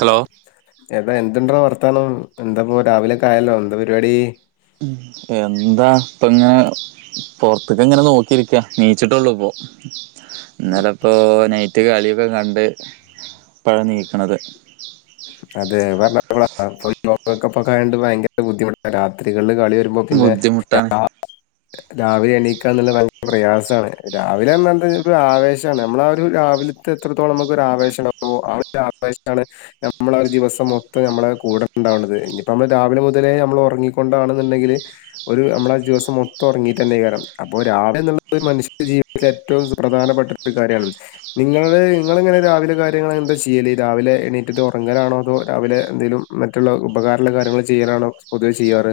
Hello ഏതാ എന്ത്ണ്ട്രാ വർത്ത ത്ത എന്താപ്പ രാവിലെൊക്കെ ആയാലോ എന്താ പരിപാടി ഉം എന്താ ഇപ്പ ഇങ്ങനെ പൊറത്തേക്ക്‌ ഇങ്ങനെ നോക്കിയിരിക്ക എണീച്ചിട്ടുള്ളെ ഇപ്പോ ഇന്നല ഇപ്പോ നൈറ്റ് കളിയൊക്കെ കണ്ട് ഇപ്പോഴാ എണീക്കണത് അതെ പറഞ്ഞ ഇപ്പൊ ലോകകപ്പൊക്കെ ആയതുകൊണ്ട് ഭയങ്കര ബുദ്ധിമുട്ടാണ് രാത്രികള് കളി വരുമ്പോ പിന്നെ [inaudible] ബുദ്ധിമുട്ടാണ് രാവിലെ എണീക്കാന്ന്ള്ള വൻ പ്രയാസാണ്. രാവിലെ എന്നന്തൊരു ആവേശാണ്. മ്മള് ആ ഒരു രാവില്ത്തെ എത്രത്തോളം നമുക്ക് ഒരു ആവേശണ്ടാവോ ആ ആവേശാണ് ന നമ്മളാ ഒരു ദിവസം മൊത്തം നമ്മളെ കൂടെണ്ടാവ്ണത്. ഇഞ്ഞ്പ്പോ അമ്മള് രാവിലെ മുതലേ നമ്മള് ഒർങ്ങിക്കൊണ്ടാണ് ന്ന്ണ്ടെങ്കില് ഒരു നമ്മളാ ഒര് ദിവസം മൊത്തം ഒർങ്ങീട്ടെന്നെയ് ക്കാരം. അപ്പൊ രാവിലെ ന്നുള്ളത് മനുഷ്യന്റെ ജീവിതത്തില് ഏറ്റവും സുപ്രധാനപ്പെട്ട ഒരു കാര്യാണ്. നിങ്ങള് ഇങ്ങള്ങ്ങനെ രാവിലെ കാര്യങ്ങൾ എന്താ ചെയ്യല്? രാവിലെ എണീറ്റിട്ട് ഒർ ങ്ങലാണോ തോ രാവിലെ എന്തെലും മറ്റുള്ള ഉപകാരള്ള കാര്യങ്ങള് ചെയ്യലാണോ പൊതുവേ ചെയ്യാറ്?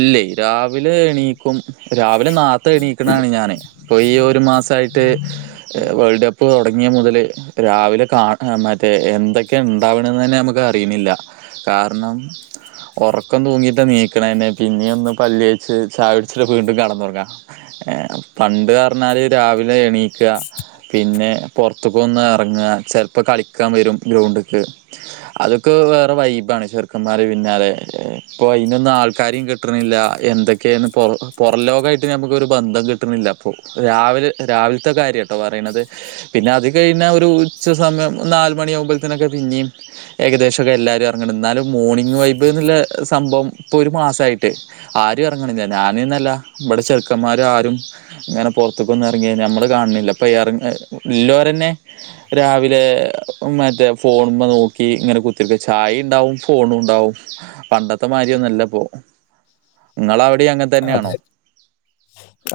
ഇല്ലെ. രാവിലെ എണീ ക്കും. രാവ്ലെ നാത്ത എണീക്ക്ണാണ് ഞാന്. ഇപ്പോ ഈ ഒരു മാസായിട്ട് വേൾഡ് കപ്പ് തൊ തൊട്ങ്ങിയ മുതല് രാവിലെ കാണാ ന്നറ്റെ എന്തൊക്കെയ ഇണ്ടാവണ്ന്ന്ന്നെ നമ്മക്ക് അറീണ്ല്ല. കാര്ണം ഒറക്കം തൂങ്ങിട്ടാണീക്ക്ണെന്നെ. പിന്നെയൊന്ന് പല്ലേച്ച് ചായട്ച്ചാ വീണ്ടും കട്ന്നൊർങ്ങ. പണ്ട് അർഞ്ഞാല് രാവിലെ എണീക്ക പിന്നെ പൊർത്തുക്കൊന്ന് എർങ്ങ. ചെൽപ്പോ കളിക്കാ വരും ഗ്രൗണ്ട്ക്ക്. അതൊക്കെ വേറ വൈബാണ് ചെറുക്കന്മാരെ പിന്നാലെ ഇപ്പോ അയ്നൊന്നും ആൾ ക്കാരിം കിട്ട്ണില്ല എന്തൊക്കേണ് പൊറം പൊറം ലോകായിട്ട് നമുക്കൊരു ബന്ധം കിട്ട്ണില്ല ഇപ്പൊ. രാവിലെ രാവിൽത്തെ കാര്യാട്ടൊ പറീണത്. പിന്നെ അത് കയ്ഞ്ഞാ ഒരു ഉച്ച സമയം നാല് മണിയാവുമ്പോത്ത്ന് ഒക്കെ പിന്നിം. ഏകദേശം ക്കെ എല്ലാരും എർങ്ങ്ണ്ട്. ന്നാലും മോണിംഗ് വൈബ് ന്നുള്ള സംഭവം ഇപ്പൊ ഒരു മാസായിട്ട് ആരും എർങ്ങ്ണില്ല. ഞാന്ന്നല്ല ഇവ്ടെ ചെറ്ക്കന്മാരും ആരും ങ്ങനെ പൊർത്ത്ക്കൊന്നും എർങ്ങി നമ്മള് കാണ്ണില്ല. ഇപ്പൊ എർങ്ങ ല്ലോരെന്നെ രാവിലെ മറ്റേ ഫോണ്മ്മേ നോക്കി ഇങ്ങനെ കുത്തിരിക്ക ചായിണ്ടാവു ഫോണും ഉണ്ടാവും. പണ്ടത്തെ മാതിരി ഒന്നുല്ല. പ്പൊ ഇങ്ങളവ് അതെ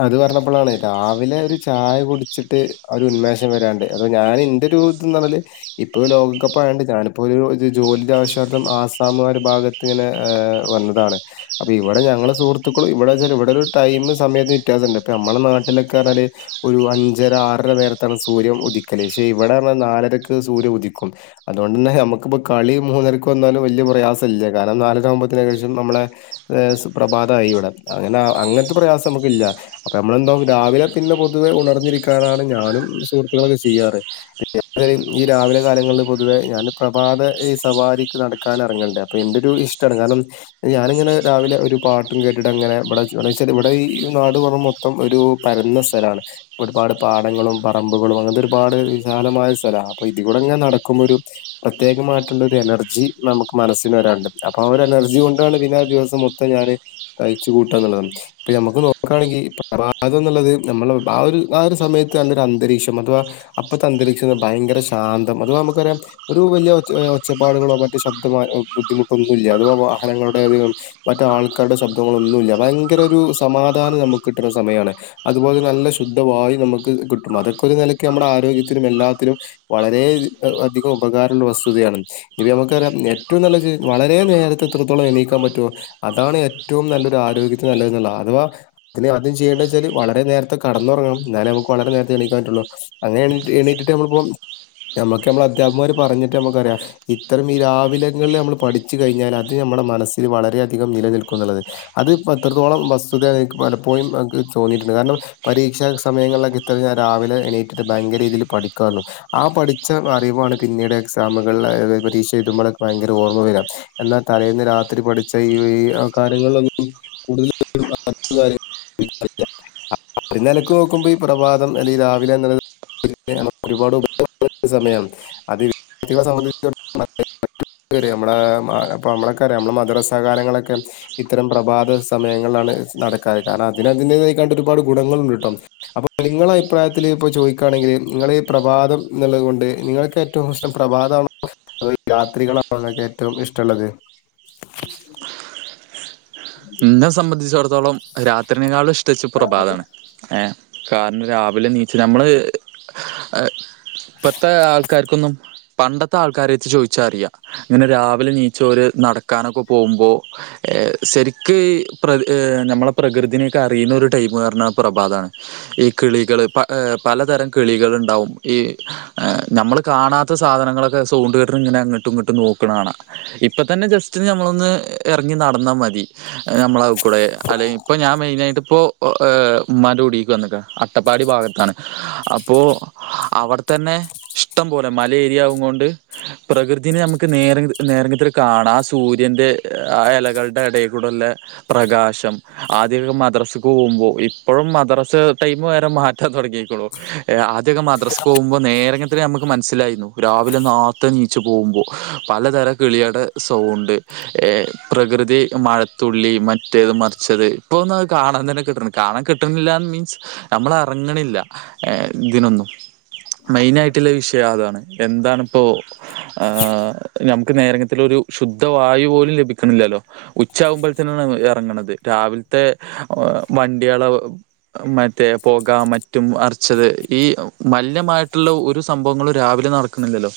അത് പറഞ്ഞപ്പോളാണെ രാവിലെ ഒരു ചായ കുടിച്ചിട്ട് ഒരു ഉന്മേഷം വരാണ്ട് അത് ഞാൻ എന്റെ ഒരു ഇത് ന്ന്‌ പറഞ്ഞാല് ഇപ്പൊ ലോകകപ്പ് ആയത്കൊണ്ട് ഞാനിപ്പോ ഒരു ജോലി ആവശ്യാർത്ഥം ആസ്സാം ഒരു ഭാഗത്ത് ഇങ്ങനെ വന്നതാണ് അപ്പൊ ഇവിടെ ഞങ്ങളു സുഹൃത് ത്തുക്കൾ ഇവിടെ വച്ചാല് ഇവിടെ ഒരു ടൈം സമയത്ത് വ്യത്യാസമുണ്ട് ഇപ്പ നമ്മുടെ നാട്ടിലൊക്കെ പറഞ്ഞാല് ഒരു അഞ്ചര ആറര നേരത്താണ് സൂര്യൻ ഉദിക്കല് പക്ഷെ ഇവിടെ പറഞ്ഞാൽ നാലരക്ക് സൂര്യൻ ഉദിക്കും അതുകൊണ്ട് തന്നെ നമുക്കിപ്പോൊ കളി മൂന്നരക്ക് വന്നാലും വലിയ പ്രയാസം ഇല്ല കാരണം നാലരകുമ്പോത്തേക്ക് ശേഷം നമ്മളെ സുപ്രഭാത് അതാ ഇവിടെ അങ്ങനെ അങ്ങനത്തെ പ്രയാസം നമുക്ക്‌ ഇല്ല അപ്പൊ നമ്മളെന്താ രാവിലെ പിന്നെ പൊതുവെ ഉണർന്നിരിക്കാറാണ് ഞാനും സുഹൃത്തുക്കളൊക്കെ ചെയ്യാറ് ഈ രാവിലെ കാലങ്ങളിൽ പൊതുവെ ഞാൻ പ്രഭാത ഈസവാരിക്ക് നടക്കാൻ ഇറങ്ങണ്ടേ അപ്പൊ എന്റെ ഒരു ഇഷ്ടമാണ് കാരണം ഞാനിങ്ങനെ രാവിലെ ഒരു പാട്ട് ട്ടും കേട്ടിട്ട് അങ്ങനെ ഇവിടെന്നുവച്ചാ ഇവിടെ ഈ നാട് പറയ മൊത്തം ഒരു പരന്ന സ്ഥലാണ് ഒരുപാട് പാടങ്ങളും പറമ്പുകളും അങ്ങനത്തെ ഒരുപാട് വിശാലമായ സ്ഥലമാണ് അപ്പൊ ഇതി കൂടെങ്ങനെ നടക്കുമ്പോ ഒരു പ്രത്യേകമായിട്ടുള്ള ഒരു എനർജി നമുക്ക് മനസ്സിന് വരാണ്ട് അപ്പൊ ആ ഒരു എനർജി കൊണ്ടാണ് പിന്നെ ദിവസം മൊത്തം ഞാന് കഴിച്ചു കൂട്ടുക എന്നുള്ളതാണ് ഇപ്പ നമുക്ക് നോക്കുകയാണെങ്കിൽ പ്രഭാതം എന്നുള്ളത് നമ്മൾ ആ ഒരു ആ ഒരു സമയത്ത് നല്ലൊരു അന്തരീക്ഷം അഥവാ അപ്പത്തെ അന്തരീക്ഷം ഭയങ്കര ശാന്തം അഥവാ നമുക്കറിയാം ഒരു വലിയ ഒച്ച ഒച്ചപ്പാടുകളോ മറ്റു ശബ്ദമാ ബുദ്ധിമുട്ടൊന്നുമില്ല അഥവാ വാഹനങ്ങളുടെ മറ്റ് ആൾക്കാരുടെ ശബ്ദ ങ്ങളൊന്നുമില്ല ഭയങ്കര ഒരു സമാധാനം നമുക്ക് കിട്ടുന്ന സമയമാണ് അതുപോലെ നല്ല ശുദ്ധവായു നമുക്ക് കിട്ടും അതൊക്കെ ഒരു നിലയ്ക്ക് നമ്മുടെ ആരോഗ്യത്തിനും എല്ലാത്തിനും വളരേ അധികം ഉപകാരമുള്ള വസ്തുതയാണ് ഇപ്പ നമുക്ക് അറിയാം ഏറ്റവും നല്ല വളരേ നേരത്തെ എത്രത്തോളം എണീക്കാൻ പറ്റുമോ അതാണ് ഏറ്റ ഏറ്റവും നല്ലൊരു ആരോഗ്യത്തിന് നല്ലതെന്നുള്ളത് അഥവാ അതിന് ആദ്യം ചെയ്യേണ്ടെന്നു വെച്ചാല് വളരെ നേരത്തെ കടന്നുറങ്ങണം എന്നാലേ നമുക്ക് വളരെ നേരത്തെ എണീക്കാൻ പറ്റുള്ളൂ അങ്ങനെ എണീ എണീറ്റിട്ട് നമ്മളിപ്പോ നമുക്ക് നമ്മൾ അധ്യാപകമാര് പറഞ്ഞിട്ട് നമുക്കറിയാം ഇത്തരം ഈ രാവിലെങ്ങളിൽ നമ്മൾ പഠിച്ചു കഴിഞ്ഞാൽ അത് നമ്മുടെ മനസ്സിൽ വളരെയധികം നിലനിൽക്കും എന്നുള്ളത്. അത് ഇപ്പൊ എത്രത്തോളം വസ്തുതയാന്ന് എനിക്ക് പലപ്പോഴും എനിക്ക് തോന്നിയിട്ടുണ്ട് കാരണം പരീക്ഷാ സമയങ്ങളിലൊക്കെ ഇത്ര ഞാൻ രാവിലെ എണീറ്റിട്ട് ഭയങ്കര രീതിയിൽ പഠിക്കുവാരുന്നു ആ പഠിച്ച അറിവാണ് പിന്നീട് എക്സാമുകളിൽ പരീക്ഷ എഴുതുമ്പോഴെ ഭയങ്കര ഓർമ്മ വരുക എന്നാൽ തലേന്ന് രാത്രി പഠിച്ച ഈ വ ഈ കാ നിങ്ങളൊന്നും കൂടുതൽ [unintelligible] നിലയ്ക്ക് നോക്കുമ്പോ ഈ പ്രഭാതം അല്ലെ രാവിലെ എന്ന് പറയുന്നത് [unintelligible] നമ്മളെ മദരസകാലങ്ങളൊക്കെ ഇത്തരം പ്രഭാത സമയങ്ങളിലാണ് നടക്കാറ് കാരണം അതിനതിന്റെതായകൊണ്ട് ഒരുപാട് ഗുണങ്ങളുണ്ട് കേട്ടോ അപ്പൊ നിങ്ളുടെ അഭിപ്രായത്തില് ഇപ്പ ചോദിക്കുകയാണെങ്കിൽ നിങ്ങള് ഈ പ്രഭാതം എന്നുള്ളത് കൊണ്ട് നിങ്ങൾക്ക് ഏറ്റവും ഇഷ്ടം പ്രഭാതമാണൊ അതൊ രാത്രികളാണോ നിങ്ങക്ക് ഏറ്റവും ഇഷ്ടമുള്ളത്? എന്നെ സംബന്ധിച്ചിടത്തോളം അത് രാത്രിനേക്കാളും ഇഷ് പ്രത്യേച്ച് പ്രഭാതാണ് ഏ കാരണം രാവിലെ ണീച്ച് നമ്മള് ആഹ് ഇപ്പത്തെ ആൾക്കാർക്കൊന്നും പണ്ടത്തെ ആൾക്കാരെ എടുത്ത് ചോദിച്ചാ അറിയാം ഇങ്ങനെ രാവിലെ ണീച്ചവര് നടക്കാനൊക്കെ പോകുമ്പോൾ ഏ ശെരിക് ക്ക് ഈ പ്ര നമ്മള പ്രകൃതീനെ ഒക്കെ അറിയുന്ന ഒരു ടൈം എന്ന് പറഞ്ഞ പ്രഭാതമാണ് ഈ കിളികള് പലതരം കിളികൾ ഉണ്ടാവും ഈ നമ്മള് കാണാത്ത സാധനങ്ങളൊക്കെ സൗണ്ട് കേട്ട് ഇങ്ങനെ അങ്ങോട്ടും ഇങ്ങോട്ടും നോക്കണ കാണാം ഇപ്പ തന്നെ ജസ്റ്റ് നമ്മളൊന്ന് ഇറങ്ങി നടന്നാ മതി. നമ്മളെ കൂടെ അല്ലെ ഇപ്പൊ ഞാൻ മെയിൻ ആയിട്ട് ഇപ്പോ മലോടിക്ക് വന്നേക്കാ അട്ടപ്പാടി ഭാഗത്താണ് അപ്പോ അവിടെ തന്നെ ഇഷ്ടം പോലെ മല ഏരിയാകും കൊണ്ട് പ്രകൃതിനേ നമുക്ക് നേരെ നേരങ്ങത്തിൽ കാണാം ആ സൂര്യന്റെ ആ ഇലകളുടെ എടെ കൂടൊള്ള പ്രകാശം ആദ്യൊക്കെ മദ്രസക്ക് പോകുമ്പോ ഇപ്പോഴും മദ്രസ ടൈം വരെ മാറ്റാൻ തുടങ്ങിയേക്കളൂ ഏ ആ ന്നൊക്കെ മദ്രസയ്ക്ക് പോകുമ്പോ നേരെയങ് രെ നമ്മക്ക് മനസ്സിലായിര്ന്നു രാവിലെ നേർത്തേ നിച്ചു പോകുമ്പോ പലതരം കിളിയടെ സൗണ്ട് ഏ പ്രകൃതി മ തുള്ളി മറ്റേത് മറിച്ചത് ഇപ്പൊന്നും അത് കാണാൻ തന്നെ കിട്ടണില്ല കാണാൻ കിട്ട്ണില്ലന്ന് മീൻസ് നമ്മൾ ഇറങ്ങ്ണില്ല ഇതിനൊന്നും മെയിൻ ആയിട്ട്ള്ള വിഷയം അതാണ് എന്താണിപ്പോ ആ ഹ് നമുക്ക് നേരങ്ങത്തിൽ ഒരു ശുദ്ധ വായു പോലും ലഭിക്കണില്ലല്ലോ ഉച് ച്ച ആവുമ്പോഴത്തെന് ആണ് ഇറങ്ങണത് രാവിലത്തെ വണ്ടികള് മറ്റേ പൊക മറ്റും മറിച്ചത് ഈ മലിനമായിട്ട്ള്ള ഒരു സംഭവങ്ങളും രാവിലെ നടക്കുന്നില്ലല്ലോ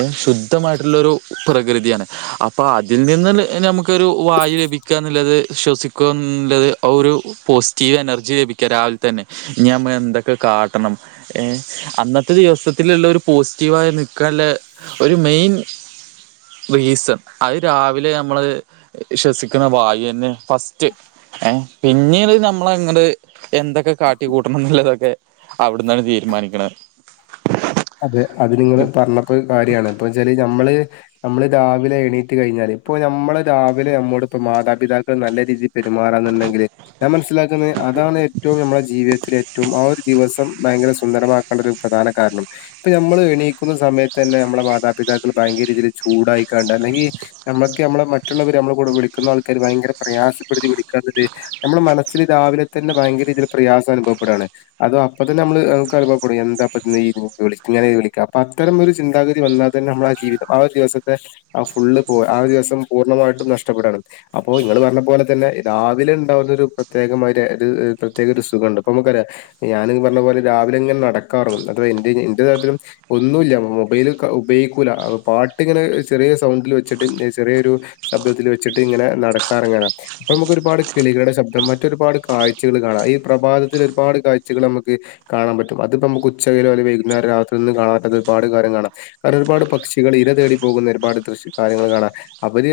ഏഹ് ശുദ്ധമായിട്ടുള്ള ഒരു പ്രകൃതിയാണ് അപ്പൊ അതിൽ നിന്ന് നമുക്കൊരു വായു ലഭിക്കുക എന്നുള്ളത് ശ്വസിക്കുക എന്നുള്ളത് ഒരു പോസിറ്റീവ് എനർജി ലഭിക്ക രാവിലെ തന്നെ ഇനിനമ്മ എന്തൊക്കെ കാട്ടണം ഏഹ് അന്നത്തെ ദിവസത്തിലുള്ള ഒരു പോസിറ്റീവായി നിൽക്കാനുള്ള ഒരു മെയിൻ റീസൺ അത് രാവിലെ നമ്മള് ശ്വസിക്ക്ണ വായുന്നെ ഫസ്റ്റ് ഏഹ് പിന്നീട് നമ്മൾ അങ്ങട് എന്തൊക്കെ കാട്ടി കൂട്ടണം ന്നുള്ളതൊക്കെ അവിടുന്നാണ് തീരുമാനിക്ക്ണെ അതെ അത് നിങ്ങള് പറഞ്ഞപ്പോ കാര്യണ് ഇപ്പച്ചാല് നമ്മള് നമ്മള് രാവിലെ എണീറ്റ് കഴിഞ്ഞാല് ഇപ്പ നമ്മളെ രാവിലെ നമ്മുടെ ഇപ്പോ മാതാപിതാക്കൾ നല്ല രീതിയി പെരുമാറന്നുണ്ടെങ്കില് ഞാൻ മനസ്സിലാക്കുന്നത് അതാണ് ഏറ്റവും നമ്മളുടെ ജീവിതത്തിൽ ഏറ്റവും ആഹ് ഒരു ദിവസം ഭയങ്കര സുന്ദരമാക്കാണ്ടെ ഒരു പ്രധാന കാരണം ഇപ്പ നമ്മള് എണീക്കുന്ന സമയത്ത് തന്നെ നമ്മളെ മാതാപിതാക്കൾ ഭയങ്കര രീതിയിൽ ചൂടായിക്കാണ്ട് അല്ലെങ്കി നമ്മക്ക് നമ്മൾ മറ്റുള്ളവര് നമ്മളെ കൂടെ വിളിക്കുന്ന ആൾക്കാര് ഭയങ്കര പ്രയാസപ്പെടുത്തി വിളിക്കാത്തത് നമ്മുടെ മനസ്സില് രാവിലെ തന്നെ ഭയങ്കര രീതിയിൽ പ്രയാസം അനുഭവപ്പെടണ് അതോ അപ്പ തന്നെ നമ്മൾ നമക്ക് അനുഭവപ്പെടും എന്താപ്പ ഈ ഇങ്ങനെ വിളിക്ക അപ്പ അത്തരം ഒരു ചിന്താഗതി വന്നാൽ തന്നെ നമ്മളെ ആഹ് ജീവിതം ആ ഒരു ദിവസത്തെ ആ ഫുള്ള് പോ ആ ഒരു ദിവസം പൂർണ്ണമായിട്ടും നഷ്ടപ്പെടാണ് അപ്പൊ ഇങ്ങള് പറഞ്ഞ പോലെ തന്നെ രാവിലെ ഉണ്ടാവുന്നൊരു പ്രത്യേകമായ പ്രത്യേക ഒരു സുഖവുണ്ട് അപ്പൊ നമുക്കറിയാം ഞാൻ പറഞ്ഞ പോലെ രാവിലെ ഇങ്ങനെ നടക്കാറും അത് ഇന്റെ ന്റെതായിട്ട് ഒന്നുവില്ല മൊബൈൽ ഉപയോഗിക്കൂല്ല പാട്ട് ഇങ്ങനെ ചെറിയ സൗണ്ടിൽ വെച്ചിട്ട് ചെറിയൊരു ശബ്ദത്തിൽ വെച്ചിട്ട് ഇങ്ങനെ നടക്കാറങ്ങനാണ് അപ്പ നമുക്ക് ഒരുപാട് കിളികളുടെ ശബ്ദം മറ്റൊരുപാട് കാഴ്ചകൾ കാണാം ഈ പ്രഭാതത്തിൽ ഒരുപാട് കാഴ്ചകൾ നമുക്ക് കാണാ പറ്റും അതിപ്പോ നമുക്ക് ഉച്ചകയിലോ അല്ലെ രാത്രി നിന്ന് കാണാത്തത് ഒരുപാട് കാര്യം കാണാം കാരണം ഒരുപാട് പക്ഷികൾ ഇര തേടി പോകുന്ന ഒരുപാട് ദൃശ് കാര്യങ്ങൾ കാണാം അവര്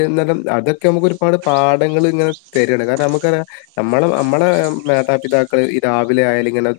അതൊക്കെ നമുക്ക് ഒരുപാട് പാടങ്ങൾ ഇങ്ങനെ തരാണ് കാരണം നമുക്ക്‌ നമ്മളെ നമ്മളെ മാതാപിതാക്കൾ ഈ രാവിലെ ആയൽ ഇങ്ങനെ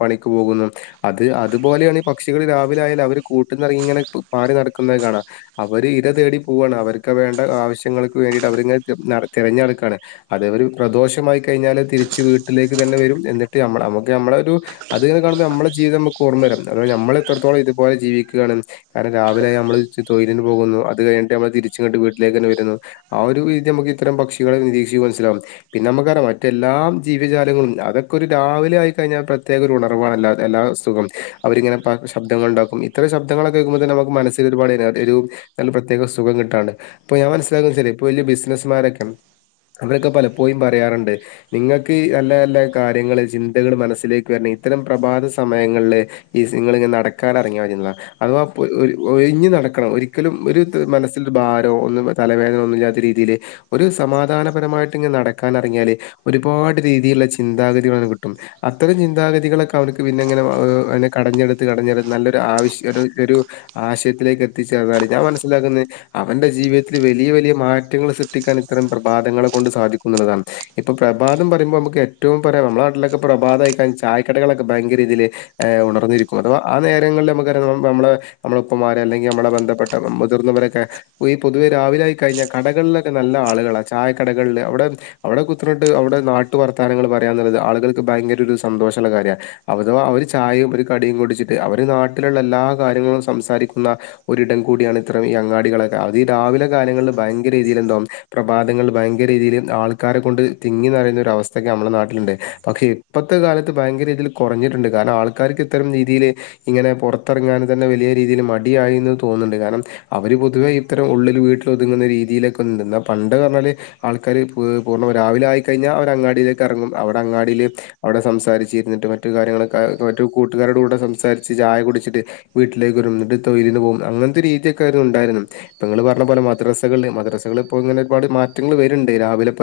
പണിക്ക് പോകുന്നു അത് അതുപോലെയാണ് പക്ഷികൾ രാവിലൊയാലും അവർ കൂട്ടി നിറങ്ങി ഇങ്ങനെ പാറി നടക്കുന്നത് കാണാം അവര് ഇര തേടി പോവണ് അവർക്ക് വേണ്ട ആവശ്യങ്ങൾക്ക് വേണ്ടിയിട്ട് അവരിങ്ങനെ നടക്കാണ് തിരഞ്ഞെടുക്കണ് അത് അവര് പ്രദോഷമായി കഴിഞ്ഞാല് തിരിച്ച് വീട്ടിലേക്ക് തന്നെ വരും എന്നിട്ട് നമ്മടെ നമുക്ക് നമ്മള ഒരു അത്ങ്ങനെ കാണുമ്പോൾ നമ്മളെ ജീവിതം നമുക്ക് ഓർമ്മ വരാം അഥവാ നമ്മൾ എത്രത്തോളം ഇതുപോലെ ജീവിക്കുകയാണ് കാരണം രാവിലെയായി നമ്മള് തൊഴിലിന് പോകുന്നു അത് കഴിഞ്ഞിട്ട് നമ്മള് തിരിച്ചിങ്ങട്ട് വീട്ടേക്ക് തന്നെ വരുന്നു ആ ഒരു രീതി നമുക്ക് ഇത്തരം പക്ഷികളെ നിരീക്ഷികുമ്പോ മനസ്സിലാവും പിന്നെ നമുക്കറിയാം മറ്റെല്ലാ ജീവജാലങ്ങളും അതൊക്കെ ഒരു രാവിലെ ആയി കഴിഞ്ഞാൽ പ്രത്യേക ഒരു ഉണർവാണ് എല്ലാ എല്ലാ സുഖം അവരിങ്ങനെ പ ശബ്ദങ്ങൾ ഉണ്ടാക്കും ഇത്തരം ശബ്ദങ്ങളൊക്കെക്കുമ്പോ തന്നെ നമുക്ക് മനസ്സിൽ ഒരുപാട് ഒരു നല്ല പ്രത്യേക സുഖം കിട്ടാണ് അപ്പൊ ഞാൻ മനസ്സിലാക്കുന്നേച്ചാല് ഇപ്പ വലിയ ബിസിനസ്മാരൊക്കെ അവരൊക്കെ പലപ്പോഴും പറയാറുണ്ട് നിങ്ങൾക്ക് നല്ല നല്ല കാര്യങ്ങൾ ചിന്തകൾ മനസ്സിലേക്ക് വരണം ഇത്തരം പ്രഭാത സമയങ്ങളില് ഈസിങ്ങൾ നടക്കാനിറങ്ങിയരു അഥവാ ഒഴിഞ്ഞ് നടക്കണം ഒരിക്കലും ഒരു മനസ്സിലോരു ഭാരവോ ഒന്നും തലവേദന ഒന്നുമില്ലാത്ത രീതിയിൽ ഒരു സമാധാനപരമായിട്ട് ഇങ്‌ നടക്കാനിങ്ങിയാല് ഒരുപാട് രീതിയിലുള്ള ചിന്താഗതികൾ കിട്ടും അത്തരം ചിന്താഗതികളൊക്കെ അവനക്ക് പിന്നെ ഇങ്ങനെ കടഞ്ഞെടുത്ത് കടഞ്ഞെടുത്ത് നല്ലൊരു ആവശ്യ ഒരു ഒരു ആശയത്തിലേക്ക് എത്തിച്ചേർന്നാൽ ഞാൻ മനസ്സിലാക്കുന്നത് അവന്റെ ജീവിതത്തിൽ വലിയ വലിയ മാറ്റങ്ങൾ സൃഷ്ടിക്കാൻ ഇത്തരം പ്രഭാതങ്ങളെ കൊണ്ട് സാധിക്കും എന്നുള്ളതാണ് ഇപ്പൊ പ്രഭാതം പറയുമ്പോൾ നമുക്ക് ഏറ്റവും പറയാം നമ്മുടെ നാട്ടിലൊക്കെ പ്രഭാതം അയി കഴിഞ്ഞാൽ ചായക്കടകളൊക്കെ ഭയങ്കരീതിയിൽ ഉണർ ന്നിരിക്കും അഥവാ ആ നേരങ്ങളിൽ നമുക്ക്‌ അറിയാം നമ്മളെ നമ്മള ഉപ്പമാർ അല്ലെങ്കിൽ നമ്മളെ ബന്ധപ്പെട്ട മുതിർന്നവരൊക്കെ ഈ പൊതുവെ രാവിലെ ആയി കഴിഞ്ഞാൽ കടകളിലൊക്കെ നല്ല ആളുകളാണ് ചായ കടകളില് അവിടെ അവിടെ കുത്തിർന്നിട്ട് അവിടെ നാട്ടു വർത്താനങ്ങൾ പറയ എന്നുള്ളത് ആളുകൾക്ക് ഭയങ്കര ഒരു സന്തോഷമുള്ള കാര്യമാണ് അഥവാ അവര് ചായ കടിയും കുടിച്ചിട്ട് അവർ നാട്ടിലുള്ള എല്ലാ കാര്യങ്ങളും സംസാരിക്കുന്ന ഒരിടം കൂടിയാണ് ഇത്രം ഈ അങ്ങാടികളോക്കെ അത് ഈ രാവിലെ കാലങ്ങളിൽ ഭയങ്കരീതിയിൽ എന്തോ പ്രഭാതങ്ങൾ ഭയങ്കരീതിൽ ആൾക്കാരെ കൊണ്ട് തിങ്ങി നിറയുന്ന ഒരു അവസ്ഥൊക്കെ നമ്മളുടെ നാട്ടിലുണ്ട് പക്ഷെ ഇപ്പോത്തെ കാലത്ത് ഭയങ്കര രീതിയിൽ കുറഞ്ഞിട്ടുണ്ട് കാരണം ആൾക്കാർക്ക് ഇത്തരം രീതിയിൽ ഇങ്ങനെ പുറത്തിറങ്ങൻ തന്നെ വലിയ രീതിയിൽ മടിയായിന്ന് തോന്നുന്നുണ്ട് കാരണം അവര് പൊതുവേ ഇത്തരം ഉള്ളിൽ വീട്ടിൽ ഒതുങ്ങുന്ന രീതിയിലൊക്കൊണ്ട് എന്നാ പണ്ട് പറഞ്ഞാല് ആൾക്കാർ പൂർണ്ണ രാവിലെ ആയിക്കഴിഞ്ഞാൽ അവർ അങ്ങാടിയിലേക്ക് ഇറങ്ങും അവിടെ അങ്ങാടിയിൽ അവിടെ സംസാരിച്ചിരുന്നിട്ട് മറ്റു കാര്യങ്ങളൊക്കെ മറ്റ് കൂട്ടുകാരുടെ കൂടെ സംസാരിച്ച് ചായ കുടിച്ചിട്ട് വീട്ടിലേക്ക് ഒരുടുത്ത ഇരുന്ന് പോകും അങ്ങനത്തെ രീതിയൊക്കൊയിരുന്നു ഉണ്ടായിരുന്നു ഇപ്പൊ നിങ്ങൾ പറഞ്ഞ പോലെ മദ്രസകളിൽ മദ്രസകള ഇപ്പോ ഇങ്ങനെ ഒരുപാട് മാറ്റങ്ങൾ വരുണ്ട് രാവിലെ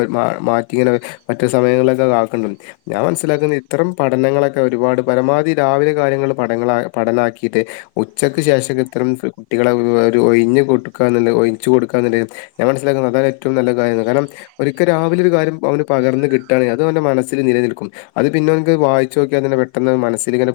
മാറ്റി ഇങ്ങനെ മറ്റു സമയങ്ങളിലൊക്കെ അത് ആക്കണ്ട് ഞാൻ മനസ്സിലാക്കുന്ന ഇത്തരം പഠനങ്ങളൊക്കെ ഒരുപാട് പരമാധി രാവിലെ കാര്യങ്ങൾ പടങൾ പഠനാക്കിയിട്ട് ഉച്ചക്ക് ശേഷം ഇത്രം കുട്ടികളെ ഒരു ഒഴിഞ്ഞ് കൊടുക്കാ ഒഴിച്ചു കൊടുക്കാന്ന ഞാൻ മനസ്സിലാക്കുന്നത് അതാണ് ഏറ്റവും നല്ല കാര്യമാണ് കാരണം ഒരിക്കൽ രാവിലെ ഒരു കാര്യം അവന് പകർന്ന് കിട്ടുകണെങ്കിൽ അത് അവന്റെ മനസ്സിൽ നിലനിൽക്കും അത് പിന്നെ ഓന്ക്ക് വായിച്ചു നോക്കി അതിനെ പെട്ടെന്ന് മനസ് ങ്ങന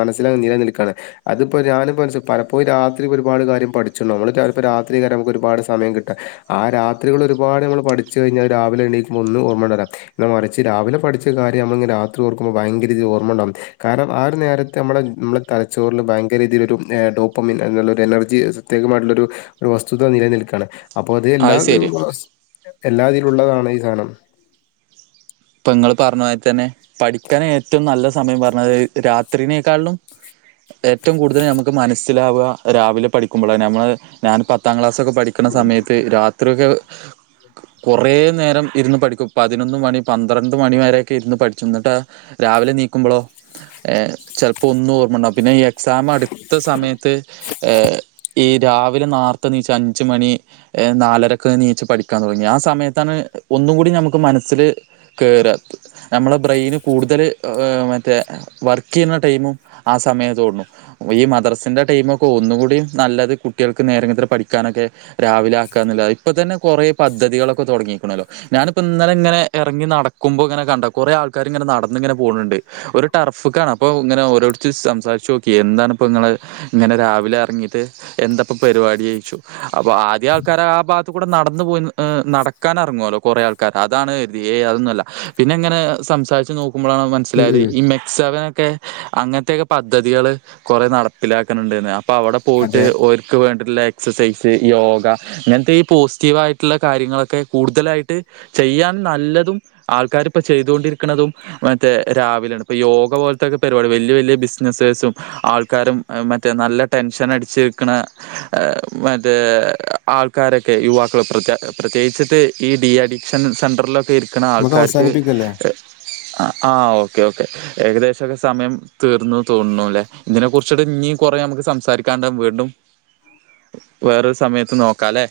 മനസ്സില നിലനിൽക്കാണ് അതിപ്പോ ഞാനിപ്പോ പലപ്പോയും രാത്രി ഒരുപാട് കാര്യം പഠിച്ചു നമ്മള്പ്പോ രാത്രി കാലം നമുക്ക് ഒരുപാട് സമയം കിട്ടാം ആ രാത്രികൾ ഒരുപാട് നമ്മൾ പഠിച്ച് കഴിഞ്ഞാൽ രാവിലെ എണീകുമ്പോ ഒന്നും ഓർയണ്ടല്ല എന്നാ മറിച്ച് രാവിലെ പഠിച്ച കാര്യം നമ്മ രാത്രി ഓർക്കുമ്പോ ഭയങ്കരിതി ഓർയുണ്ടാവും കാരണം ആ ഒരു നേരത്തെ നമ്മളെ നമ്മുടെ തലച്ചോറിൽ ഭയങ്കരീതിലൊരു ഡോപ്പമിൻ ഒരു എനർജി പ്രത്യേകമായിട്ടുള്ള ഒരു ഒരു വസ്തുത നിലനിൽക്കയാണ് അപ്പൊ അത് എല്ലാ എല്ലാതിലുള്ളതാണ് ഈ സാനം ഇപ്പൊ ഇങ്ങള് പറഞ്ഞതിരി തന്നെ പഠിക്കാൻ ഏറ്റവും നല്ല സമയം പറഞ്ഞത് രാത്രിനേക്കാളിലും ഏറ്റവും കൂടുതൽ നമുക്ക് മനസ്സിലാവുക രാവിലെ പഠിക്കുമ്പോളന്ന നമ്മൾ ഞാൻ പത്താം ക്ലാസ്സൊക്കെ പഠിക്കണ സമയത്ത് രാ ത്രിയൊക്കെ കുറേ നേരം ഇരുന്ന് പഠിക്കും പതിനൊന്ന് മണി പന്ത്രണ്ട് മണി വരൊക്കെ ഇരുന്നു പഠിച്ചു എന്നിട്ട് രാവിലെണിക്കുമ്പോളോ ഏഹ് ചിലപ്പോ ഒന്നും ഓർമ്മണ്ട പിന്ന എ എക്സാം അടുത്ത സമയത്ത് ഏഹ് ഇ രാവിലെ നാർത്തെനീച്ച് അഞ്ച് മണി നാലരക്കെനീച്ച് പഠിക്കാൻ തുടങ്ങി ആ സമയത്താണ് ഒന്നു കൂടി നമുക്ക് മനസ്സിൽ കേറാ നമ്മള ബ്രെയിന് കൂടുതൽ മറ്റേ വർക്ക് ചെയ്യുന്ന ടൈമും ആ സമയത്ത് തോന്നു ഈ മദ്രസെന്റെ ടൈം ഒക്കെ ഒന്നുകൂടി നല്ലത് കുട്ടികൾക്ക് നേരങ്ങക്ക്‌ പഠിക്കാനൊക്കെ രാവിലെ ആക്കാന്നോള്ളതാ ഇപ്പൊ തന്നെ കുറെേ പദ്ധതികളൊക്കെ തുടങ്ങിക്കണല്ലോ ഞാനിപ്പോ ഇന്നലെ ഇങ്ങനെ ഇറങ്ങി നടക്കുമ്പോൾ ഇങ്ങനെ കണ്ട കുറെ ആൾക്കാർ ഇങ്ങനെ നടന്ന ഇങ്ങനെ പോണുണ്ട് ഒരു ടർഫക്കാണ് അപ്പൊ ഇങ്ങനെ ഓരോരുത്തച്ച് സംസാരിച്ചു നോക്കി എന്താണ് ഇപ്പോ ഇങ്ങൾ ഇങ്ങനെ രാവിലെ ഇറങ്ങിട്ട് എന്തപ്പ പരിപാടി ചോയച്ചു അപ്പൊ ആദ്യ ആൾക്കാർ ആ ഭാഗത്ത് കൂടെ നടന്ന് പോയി നടക്കാൻ ഇറങ്ങുവല്ലോ കുറെ ആൾക്കാർ അതാണ് ഏയ്‌ അതൊന്നു അല്ല പിന്നെ എങ്ങനെ സംസാരിച്ച് നോ കുമ്പോ ഉം മനസ്സിലായത് ഉം. ഈ മെക്സവൻ ഒക്കെ അങ്ങനത്തെക്കെ പദ്ധതികള് കുറെ നടപ്പിലാക്കണണ്ടന്ന് അപ്പൊ അവിടെ പോയിട്ട് അതെ. ഓര്ക്ക്‌ വേണ്ടിള്ള എക്സസൈസ് യോഗ ഇങ്ങനത്തെ ഈ പോസിറ്റീവ് ആയിട്ടുള്ള കാര്യങ്ങളൊക്കെ കൂടുതലായിട്ട് ചെയ്യാൻ നല്ലതും ആൾക്കാർ ഇപ്പോ ചെയ്തൊണ്ടിരിക്കണതും മറ്റേ രാവിലാണ് ഇപ്പൊ യോഗ പോലത്തൊക്കെ പരിപാടി വല്യ വല്യ ബിസിനസേഴ്സും ആൾക്കാരും മറ്റേ നല്ല ടെൻഷൻ അടിച്ചിക്കണ മറ്റേ ആൾക്കാരൊക്കെ യുവാക്കൾ പ്രേത് പ്രത്യേകിച്ചിട്ട് ഈ ഡി അഡിക്ഷൻ ളിലൊക്കെ ഇരിക്കുന്ന നമുക്ക് ആൾക്കാർക്ക് അവസാനിപ്പിക്കല്ലേ? ആഹ് ഓക്കെ ഓക്കേ ഏകദേശോക്കെ സമയം തീർന്നു തോന്നുന്നുല്ലേ ഇതിനെ കുറിച്ചിട്ട് ഇനി കൊറെ നമുക്ക് സംസാരിക്കാണ്ട് വീണ്ടും വേറൊരു സമയത്ത് നോക്കാല്ലെ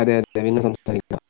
അതെ അതെ പിന്നെ സംസാരിക്കാം